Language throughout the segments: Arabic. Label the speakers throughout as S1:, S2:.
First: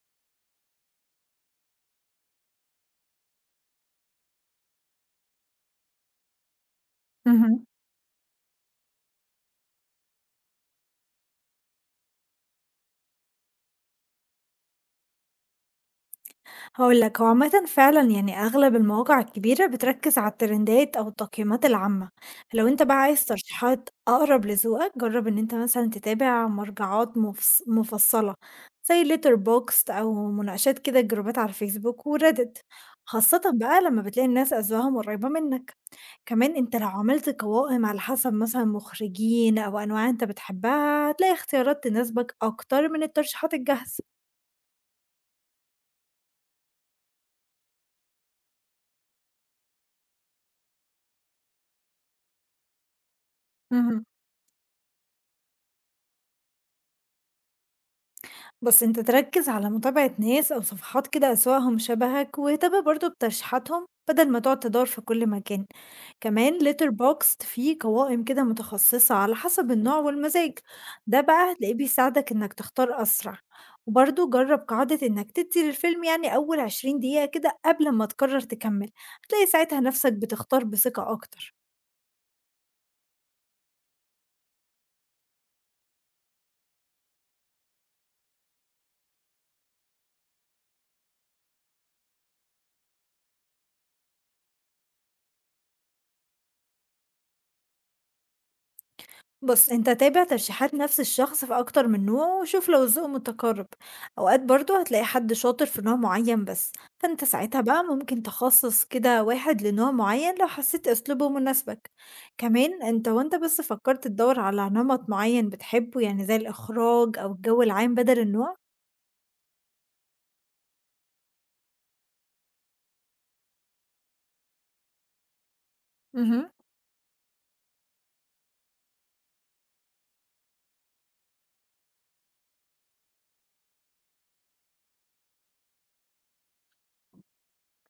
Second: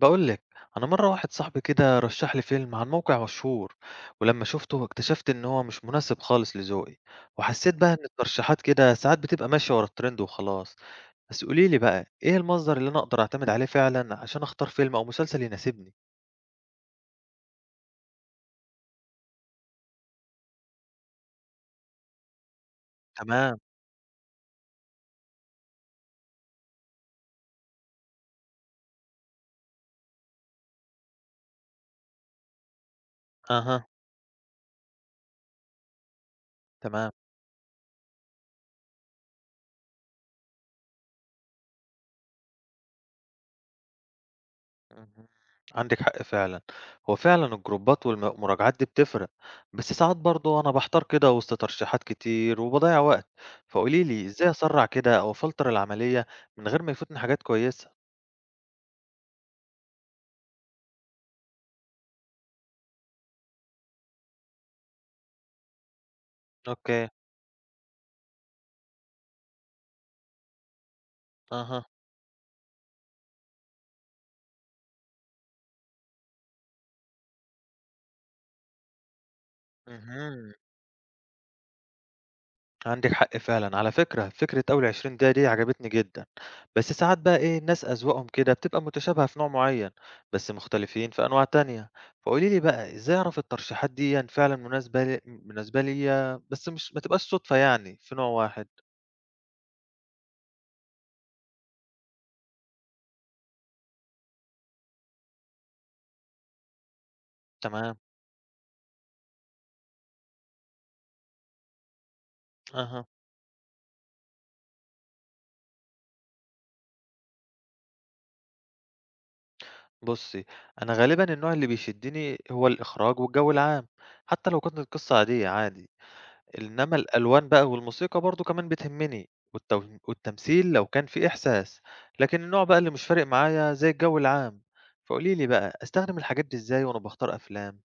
S1: بقول لك. انا مره واحد صاحبي كده رشح لي فيلم عن موقع مشهور. ولما شفته اكتشفت ان هو مش مناسب خالص لذوقي.
S2: اهم.
S1: وحسيت بقى ان الترشيحات كده ساعات بتبقى ماشيه ورا الترند وخلاص. بس قولي لي بقى ايه المصدر اللي انا اقدر اعتمد عليه فعلا عشان اختار فيلم او مسلسل يناسبني؟
S2: هاقول لك، هو عامةً فعلًا يعني أغلب المواقع الكبيرة بتركّز على الترندات أو التقييمات العامة. لو أنت بقى عايز
S1: تمام.
S2: ترشيحات أقرب لذوقك، جرّب إن أنت مثلًا تتابع مرجعات مفصّلة زي letterboxd أو مناقشات كده الجروبات على الفيسبوك وreddit، خاصةً بقى
S1: اها.
S2: لمّا بتلاقي الناس أذواقهم قريّبة منّك. كمان أنت لو
S1: تمام.
S2: عملت قوائم على حسب مثلًا مخرجين أو أنواع أنت بتحبها، هتلاقي اختيارات تناسبك أكتر من الترشيحات الجاهزة.
S1: اهم. عندِك حق فعلًا، هو فعلًا الجروبات والمراجعات دي بتفرق، بس ساعات برضه أنا باحتار كده وسط ترشيحات كتير وباضيّع وقت، فقولي
S2: اهم.
S1: لي إزاي أسرّع كده أو أفلتر العملية من غير ما يفوتني حاجات كويسة؟
S2: بس انت تركز على متابعة ناس او صفحات كده اسواقهم شبهك، واهتم برضو بترشيحاتهم بدل ما تقعد تدور في كل مكان. كمان ليتر
S1: أوكي.
S2: بوكست فيه قوائم كده متخصصة على حسب النوع والمزاج، ده بقى هتلاقيه
S1: أها.
S2: بيساعدك انك تختار اسرع. وبرضو جرب قاعدة انك تدي للفيلم يعني اول 20 دقيقة كده قبل ما تقرر تكمل، هتلاقي ساعتها نفسك
S1: اهم.
S2: بتختار بثقة اكتر.
S1: عندِك حق فعلًا، على فكرة أول 20 دقيقة دي عجبتني جدًا، بس ساعات بقى إيه الناس أذواقهم كده بتبقى متشابهة في نوع معين، بس مختلفين في أنواع تانية، فقولي لي بقى إزاي أعرف الترشيحات ديًّا فعلًا مناسبة ليّا بس مش ما تبقاش صدفة يعني في نوع واحد؟
S2: بُص، أنت تابع ترشيحات نفس الشخص في أكتر من نوع وشوف لو الذوق متقارب. أوقات برضه هتلاقي حد شاطر في نوع معين بس، فأنت ساعتها بقى
S1: تمام.
S2: ممكن تخصص كده واحد لنوع معين لو حسيت أسلوبه مناسبك. كمان
S1: أها.
S2: أنت وأنت بس فكرت تدور على نمط معين بتحبه يعني زي الإخراج أو الجو العام بدل النوع؟
S1: بُصّي، أنا غالبًا النوع اللي بيشدني هو الإخراج والجو العام، حتى لو كانت القصة عادية عادي.
S2: اهم.
S1: إنما الألوان بقى والموسيقى برضه كمان بتهمني والتمثيل لو كان فيه إحساس، لكن النوع بقى اللي مش فارق معايا زي الجو العام، فقولي لي بقى أستخدم الحاجات دي إزاي وأنا باختار أفلام؟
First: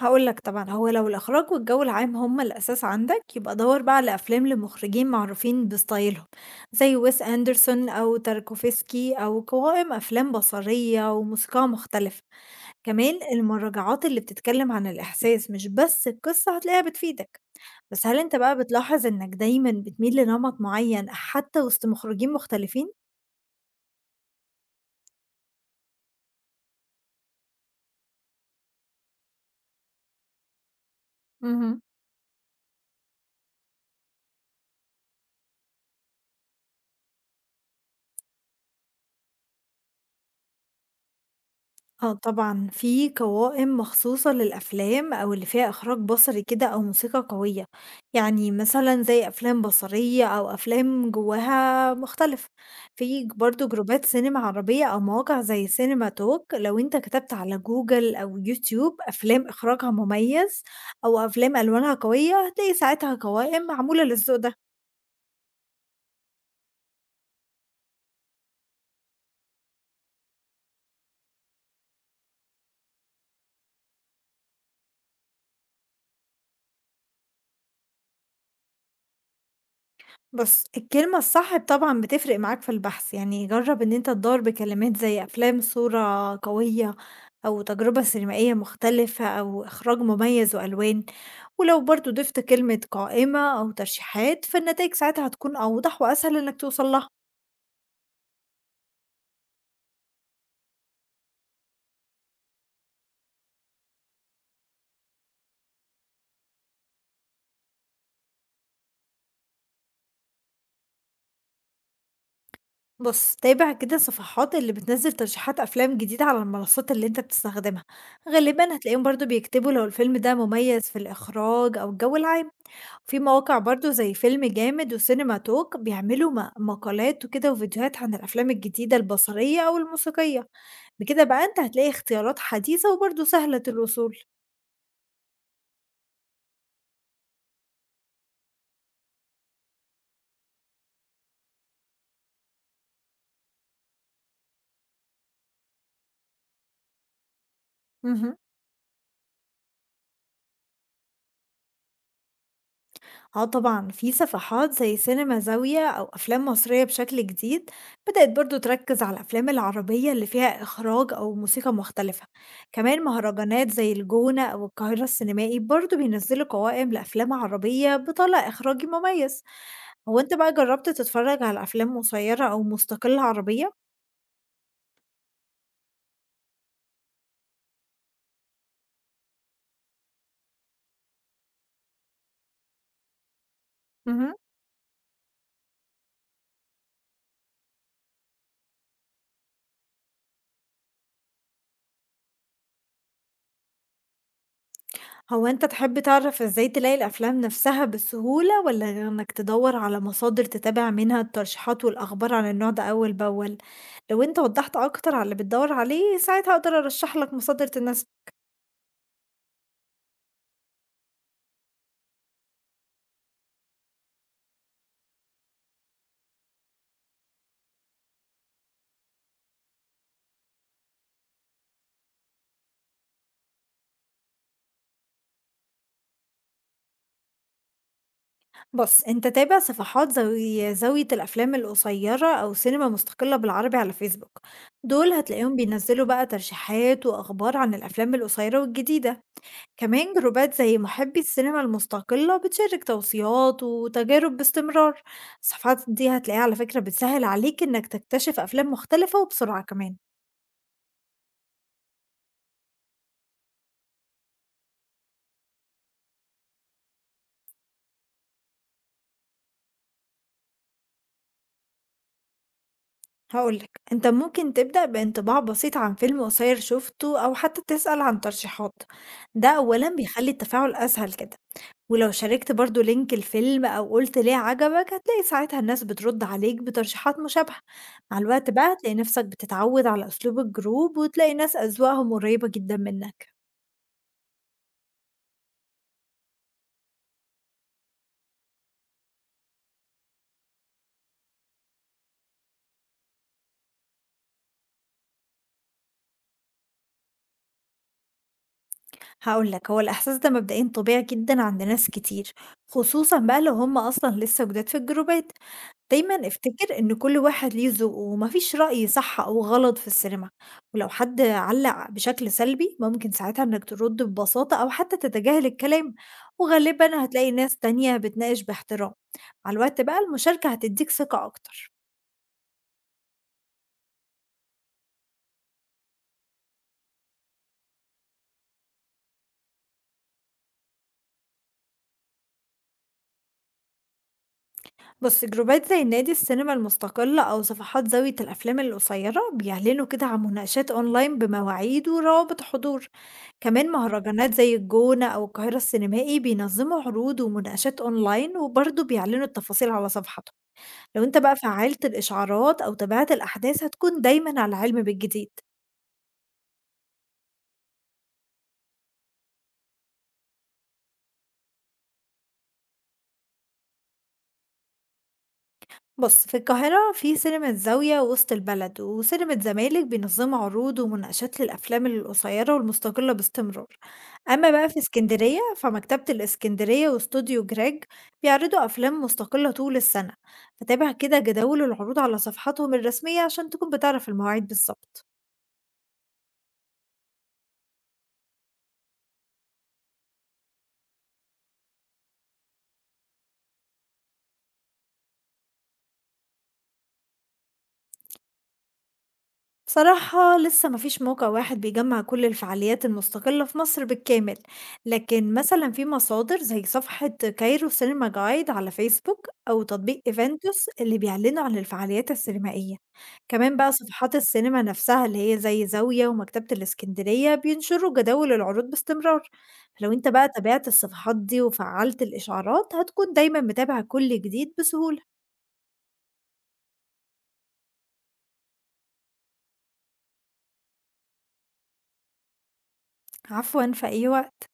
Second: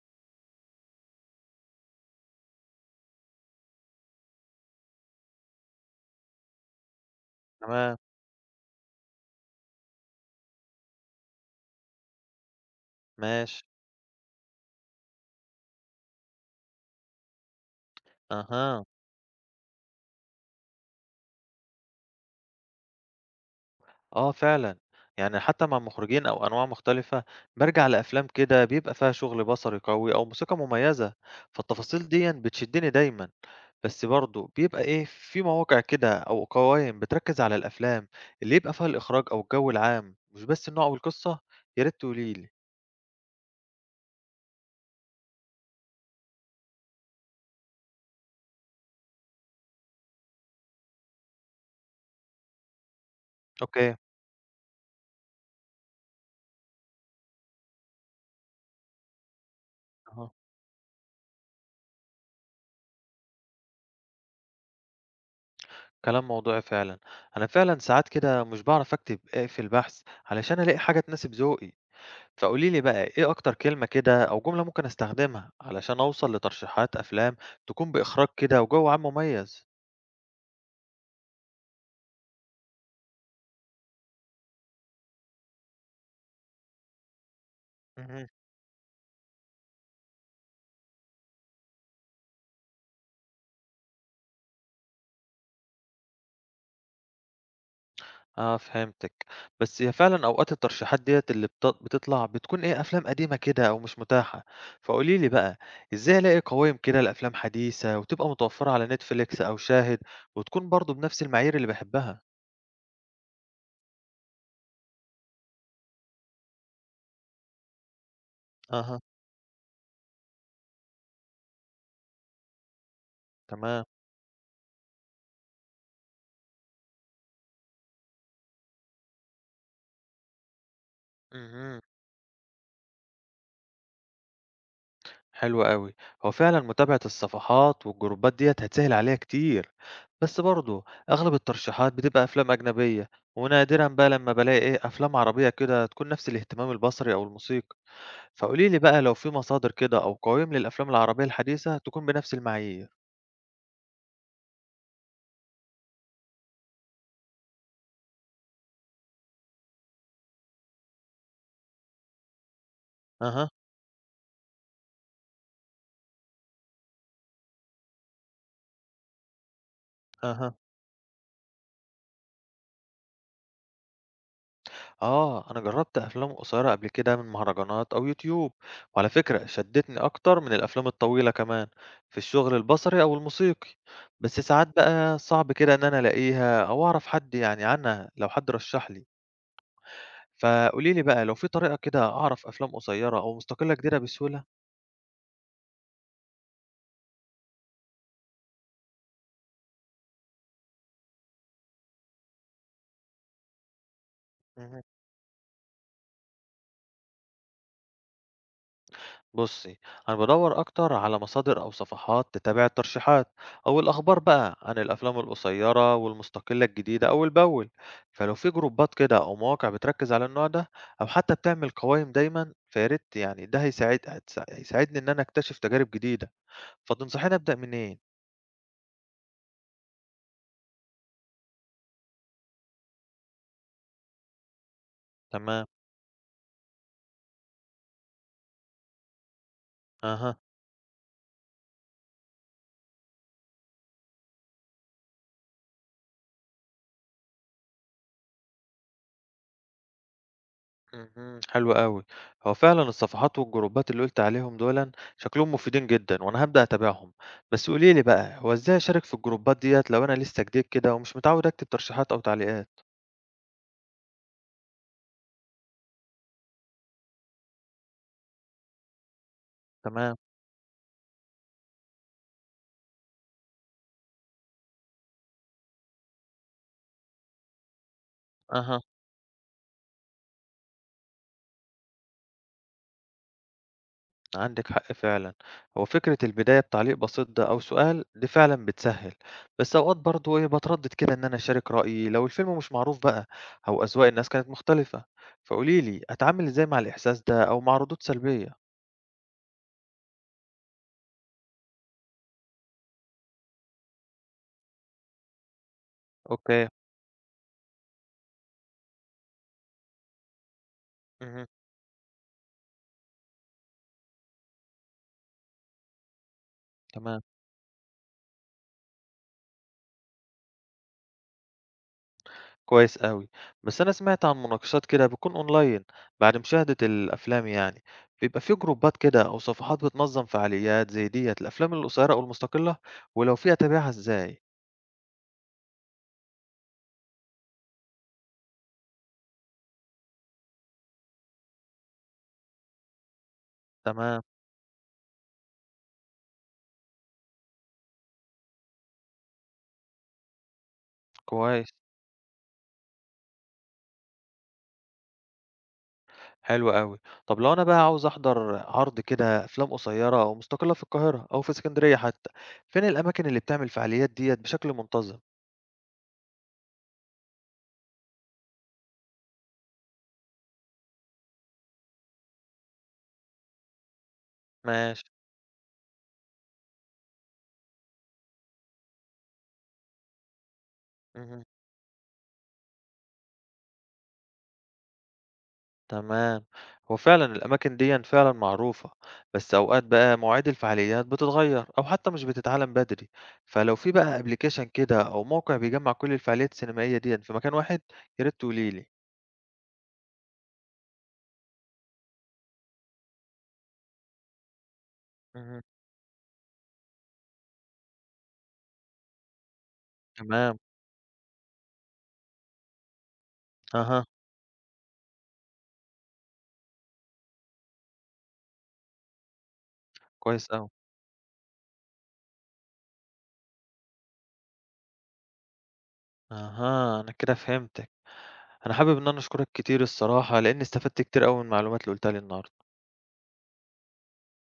S2: هاقول لك طبعًا، هو لو الإخراج والجو العام هُم الأساس عندك، يبقى دَوّر بقى على أفلام لمخرجين معروفين بستايلهم، زي Wes Anderson
S1: تمام.
S2: أو Tarkovsky، أو قوائم أفلام بصرية وموسيقى مختلفة. كمان
S1: ماشي.
S2: المراجعات اللي بتتكلم عن الإحساس مش بس القصة، هتلاقيها بتفيدك. بس هل أنت بقى
S1: أها.
S2: بتلاحظ إنك دايمًا بتميل لنمط معين حتى وسط مخرجين مختلفين؟
S1: آه فعلًا، يعني حتى مع مخرجين أو أنواع مختلفة بارجع لأفلام كده بيبقى فيها شغل بصري قوي أو موسيقى مميزة،
S2: اهم.
S1: فالتفاصيل ديًا بتشدني دايمًا. بس برضه بيبقى إيه، في مواقع كده أو قوائم بتركّز على الأفلام اللي يبقى فيها الإخراج أو الجو العام، مش بس النوع والقصة، يا ريت
S2: آه
S1: تقولي لي.
S2: طبعًا، في قوائم مخصوصة للأفلام أو اللي فيها إخراج بصري كده أو موسيقى قوية، يعني مثلًا زي أفلام بصرية أو أفلام جواها مختلف. في ج برضه
S1: أوكي.
S2: جروبات سينما عربية أو مواقع زي سينما توك، لو أنت كتبت على جوجل أو يوتيوب أفلام إخراجها
S1: أها.
S2: مميز أو أفلام ألوانها قوية، هتلاقي ساعتها قوائم معمولة للذوق ده.
S1: كلام موضوعي فعلًا، أنا فعلًا ساعات كده مش باعرف أكتب في البحث علشان ألاقي حاجة تناسب ذوقي، فقولي لي بقى إيه أكتر كلمة كده أو جملة ممكن أستخدمها علشان أوصل لترشيحات أفلام تكون بإخراج كده وجو عام مميز؟
S2: بُص، الكلمة الصح طبعًا بتفرق معاك في البحث، يعني جرّب إن أنت تدوّر بكلمات زي أفلام صورة قوية، أو تجربة
S1: اهم.
S2: سينمائية مختلفة، أو إخراج مميز وألوان. ولو برضه ضِفت كلمة قائمة أو ترشيحات، فالنتايج ساعتها هتكون أوضح وأسهل إنك توصل لها.
S1: آه فهمتِك، بس هي فعلًا أوقات الترشيحات ديّة اللي بتطلع بتكون إيه، أفلام قديمة كده أو مش متاحة، فقولي لي بقى إزاي ألاقي قوايم كده لأفلام حديثة وتبقى متوفرة على Netflix أو شاهد وتكون برضه بنفس المعايير اللي باحبها؟
S2: بُص، تابع كده الصفحات اللي بتنزّل ترشيحات أفلام جديدة على المنصات اللي أنت بتستخدمها، غالبًا
S1: أها.
S2: هتلاقيهم برضه بيكتبوا لو الفيلم ده مميز في الإخراج أو الجو العام. في مواقع
S1: تمام.
S2: برضه زي فيلم جامد وسينما توك بيعملوا مقالات وكده وفيديوهات عن الأفلام الجديدة البصرية أو الموسيقية. بكده بقى أنت
S1: اهم.
S2: هتلاقي اختيارات حديثة وبرضه سهلة الوصول.
S1: حلو أوي، هو فعلًا متابعة الصفحات والجروبات ديّة هتسهل عليّا كتير، بس برضه أغلب الترشيحات بتبقى أفلام أجنبية ونادرًا بقى لمّا بالاقي إيه، أفلام عربية كده تكون نفس الاهتمام البصري أو الموسيقي.
S2: مهم.
S1: فقولي لي بقى لو في مصادر كده أو قوائم للأفلام العربية الحديثة تكون بنفس المعايير.
S2: اه طبعا في صفحات زي سينما زاوية أو أفلام مصرية بشكل جديد بدأت برضو تركز على الأفلام العربية اللي فيها إخراج أو موسيقى مختلفة. كمان
S1: أها.
S2: مهرجانات زي الجونة أو القاهرة السينمائي برضو بينزلوا قوائم لأفلام عربية بطلع إخراجي مميز. هو أنت بقى
S1: أها.
S2: جرّبت تتفرّج على أفلام قصيّرة أو مستقلة عربية؟
S1: آه أنا جربت أفلام قصيرة قبل كده من مهرجانات أو يوتيوب، وعلى فكرة شدتني أكتر من الأفلام الطويلة كمان في الشغل البصري أو الموسيقي.
S2: اهم.
S1: بس ساعات بقى صعب كده إن أنا ألاقيها أو أعرف حد يعني عنها لو حد رشح لي، فقولي لي بقى لو في طريقة كده أعرف أفلام قصيرة أو مستقلة جديدة بسهولة.
S2: هو أنت تحب تعرف إزاي تلاقي الأفلام نفسها بسهولة والّا إنّك تدوّر على مصادر تتابع منها الترشيحات والأخبار عن النوع ده أول بأول؟ لو أنت وضّحت أكتر على اللي بتدوّر عليه، ساعتها أقدر أرشّح لك مصادر تناسبك.
S1: بصي، أنا بدور أكتر على مصادر أو صفحات تتابع الترشيحات أو الأخبار بقى عن الأفلام القصيرة والمستقلة الجديدة أول بأول، فلو في جروبات كده أو مواقع بتركز على النوع ده أو حتى بتعمل قوائم دايما فياريت، يعني ده هيساعدني إن أنا أكتشف تجارب جديدة. فتنصحيني أبدأ منين؟
S2: بُص، أنت تابع صفحات زي زاوية الأفلام القصيّرة أو سينما مستقلة بالعربي على فيسبوك، دول هتلاقيهم
S1: تمام.
S2: بينزّلوا بقى ترشيحات وأخبار عن الأفلام القصيّرة والجديدة. كمان
S1: أها.
S2: جروبات زي محبي السينما المستقلة بتشارك توصيات وتجارب باستمرار. الصفحات دي هتلاقيها على فكرة بتسهل عليك انك تكتشف أفلام مختلفة وبسرعة كمان.
S1: اهم. حلو أوي. هو فعلًا الصفحات والجروبات اللي قُلت عليهم دُولًا شكلهم مفيدين جدًا، وأنا هابدأ أتابعهم. بس قولي لي بقى، هو إزاي أشارك في الجروبات ديّة لو أنا لسه جديد كده ومش متعود أكتب ترشيحات أو تعليقات؟
S2: هقولك انت ممكن تبدأ بانطباع بسيط عن فيلم قصير شفته أو حتى تسأل عن ترشيحات، ده أولا
S1: تمام.
S2: بيخلي التفاعل أسهل كده. ولو شاركت برضو لينك الفيلم أو قلت ليه عجبك، هتلاقي ساعتها الناس بترد عليك بترشيحات مشابهة. مع الوقت بقى
S1: أها.
S2: هتلاقي نفسك بتتعود على أسلوب الجروب وتلاقي ناس أذواقهم قريبة جدا منك.
S1: عندِك حق فعلًا. هو فكرة البداية بتعليق بسيط ده أو سؤال دي فعلًا بتسهِّل، بس أوقات برضه إيه، باتردد كده إن أنا أشارك رأيي لو الفيلم مش معروف بقى أو أذواق الناس كانت مختلفة. فقولي لي أتعامل إزاي مع الإحساس ده أو مع ردود سلبية؟
S2: هقولك هو الإحساس ده مبدئيا طبيعي جدا عند ناس كتير، خصوصا بقى لو هم أصلا لسه جداد في الجروبات. دايمًا
S1: أوكي.
S2: افتكر إن كل واحد ليه ذوق وما فيش رأي صح أو غلط في السينما. ولو حد
S1: اهم.
S2: علّق بشكل سلبي، ممكن ساعتها إنك ترد ببساطة أو حتى تتجاهل الكلام، وغالبًا
S1: تمام.
S2: هتلاقي ناس تانية بتناقش باحترام. مع الوقت بقى المشاركة هتديك ثقة أكتر.
S1: كويس أوي، بس أنا سمعت عن مناقشات كده بتكون أونلاين بعد مشاهدة الأفلام يعني، بيبقى في جروبات كده أو صفحات بتنظم فعاليات زي ديّة للأفلام القصيرة أو المستقلة، ولو في أتابعها إزاي؟
S2: بص، جروبات زي نادي السينما المستقلة أو صفحات زاوية الأفلام القصيرة بيعلنوا كده عن مناقشات أونلاين بمواعيد وروابط حضور. كمان
S1: تمام.
S2: مهرجانات زي الجونة أو القاهرة السينمائي بينظموا عروض ومناقشات أونلاين وبرضه بيعلنوا التفاصيل على صفحتهم. لو أنت بقى
S1: كويس.
S2: فعلت الإشعارات أو تابعت الأحداث، هتكون دايما على علم بالجديد.
S1: حلو أوي. طب لو أنا بقى عاوز أحضر عرض كده أفلام قصيرة أو مستقلة في القاهرة أو في إسكندرية حتى، فين الأماكن اللي بتعمل الفعاليات ديّة بشكل منتظم؟
S2: بص، في القاهرة في سينما الزاوية وسط البلد وسينما زمالك بينظموا عروض ومناقشات للأفلام القصيرة والمستقلة باستمرار. أما بقى في
S1: ماشي.
S2: اسكندرية فمكتبة الاسكندرية واستوديو جريج بيعرضوا أفلام مستقلة طول السنة. فتابع كده
S1: اهم.
S2: جداول العروض على صفحاتهم الرسمية عشان تكون بتعرف المواعيد بالظبط.
S1: تمام. هو فعلا الأماكن دي فعلا معروفة، بس أوقات بقى مواعيد الفعاليات بتتغير أو حتى مش بتتعلن بدري، فلو في بقى ابلكيشن كده أو موقع بيجمع كل الفعاليات السينمائية دي في مكان واحد يا ريت تقوليلي.
S2: بصراحة لسه مفيش موقع واحد بيجمع كل الفعاليات المستقلة في مصر بالكامل، لكن
S1: مهم.
S2: مثلا في مصادر زي صفحة كايرو سينما جايد على فيسبوك أو تطبيق
S1: تمام.
S2: إيفنتوس اللي بيعلنوا عن الفعاليات السينمائية. كمان بقى
S1: أها.
S2: صفحات السينما نفسها اللي هي زي زاوية ومكتبة الإسكندرية بينشروا جداول العروض باستمرار. لو انت بقى
S1: كويس أوي.
S2: تابعت الصفحات دي وفعلت الإشعارات، هتكون دايما متابع كل جديد بسهولة.
S1: أها أنا كده فهمتك. أنا حابب إن أنا أشكرك كتير الصراحة لأني استفدت كتير أوي من المعلومات اللي قلتها لي النهاردة.
S2: عفوا، في أي وقت.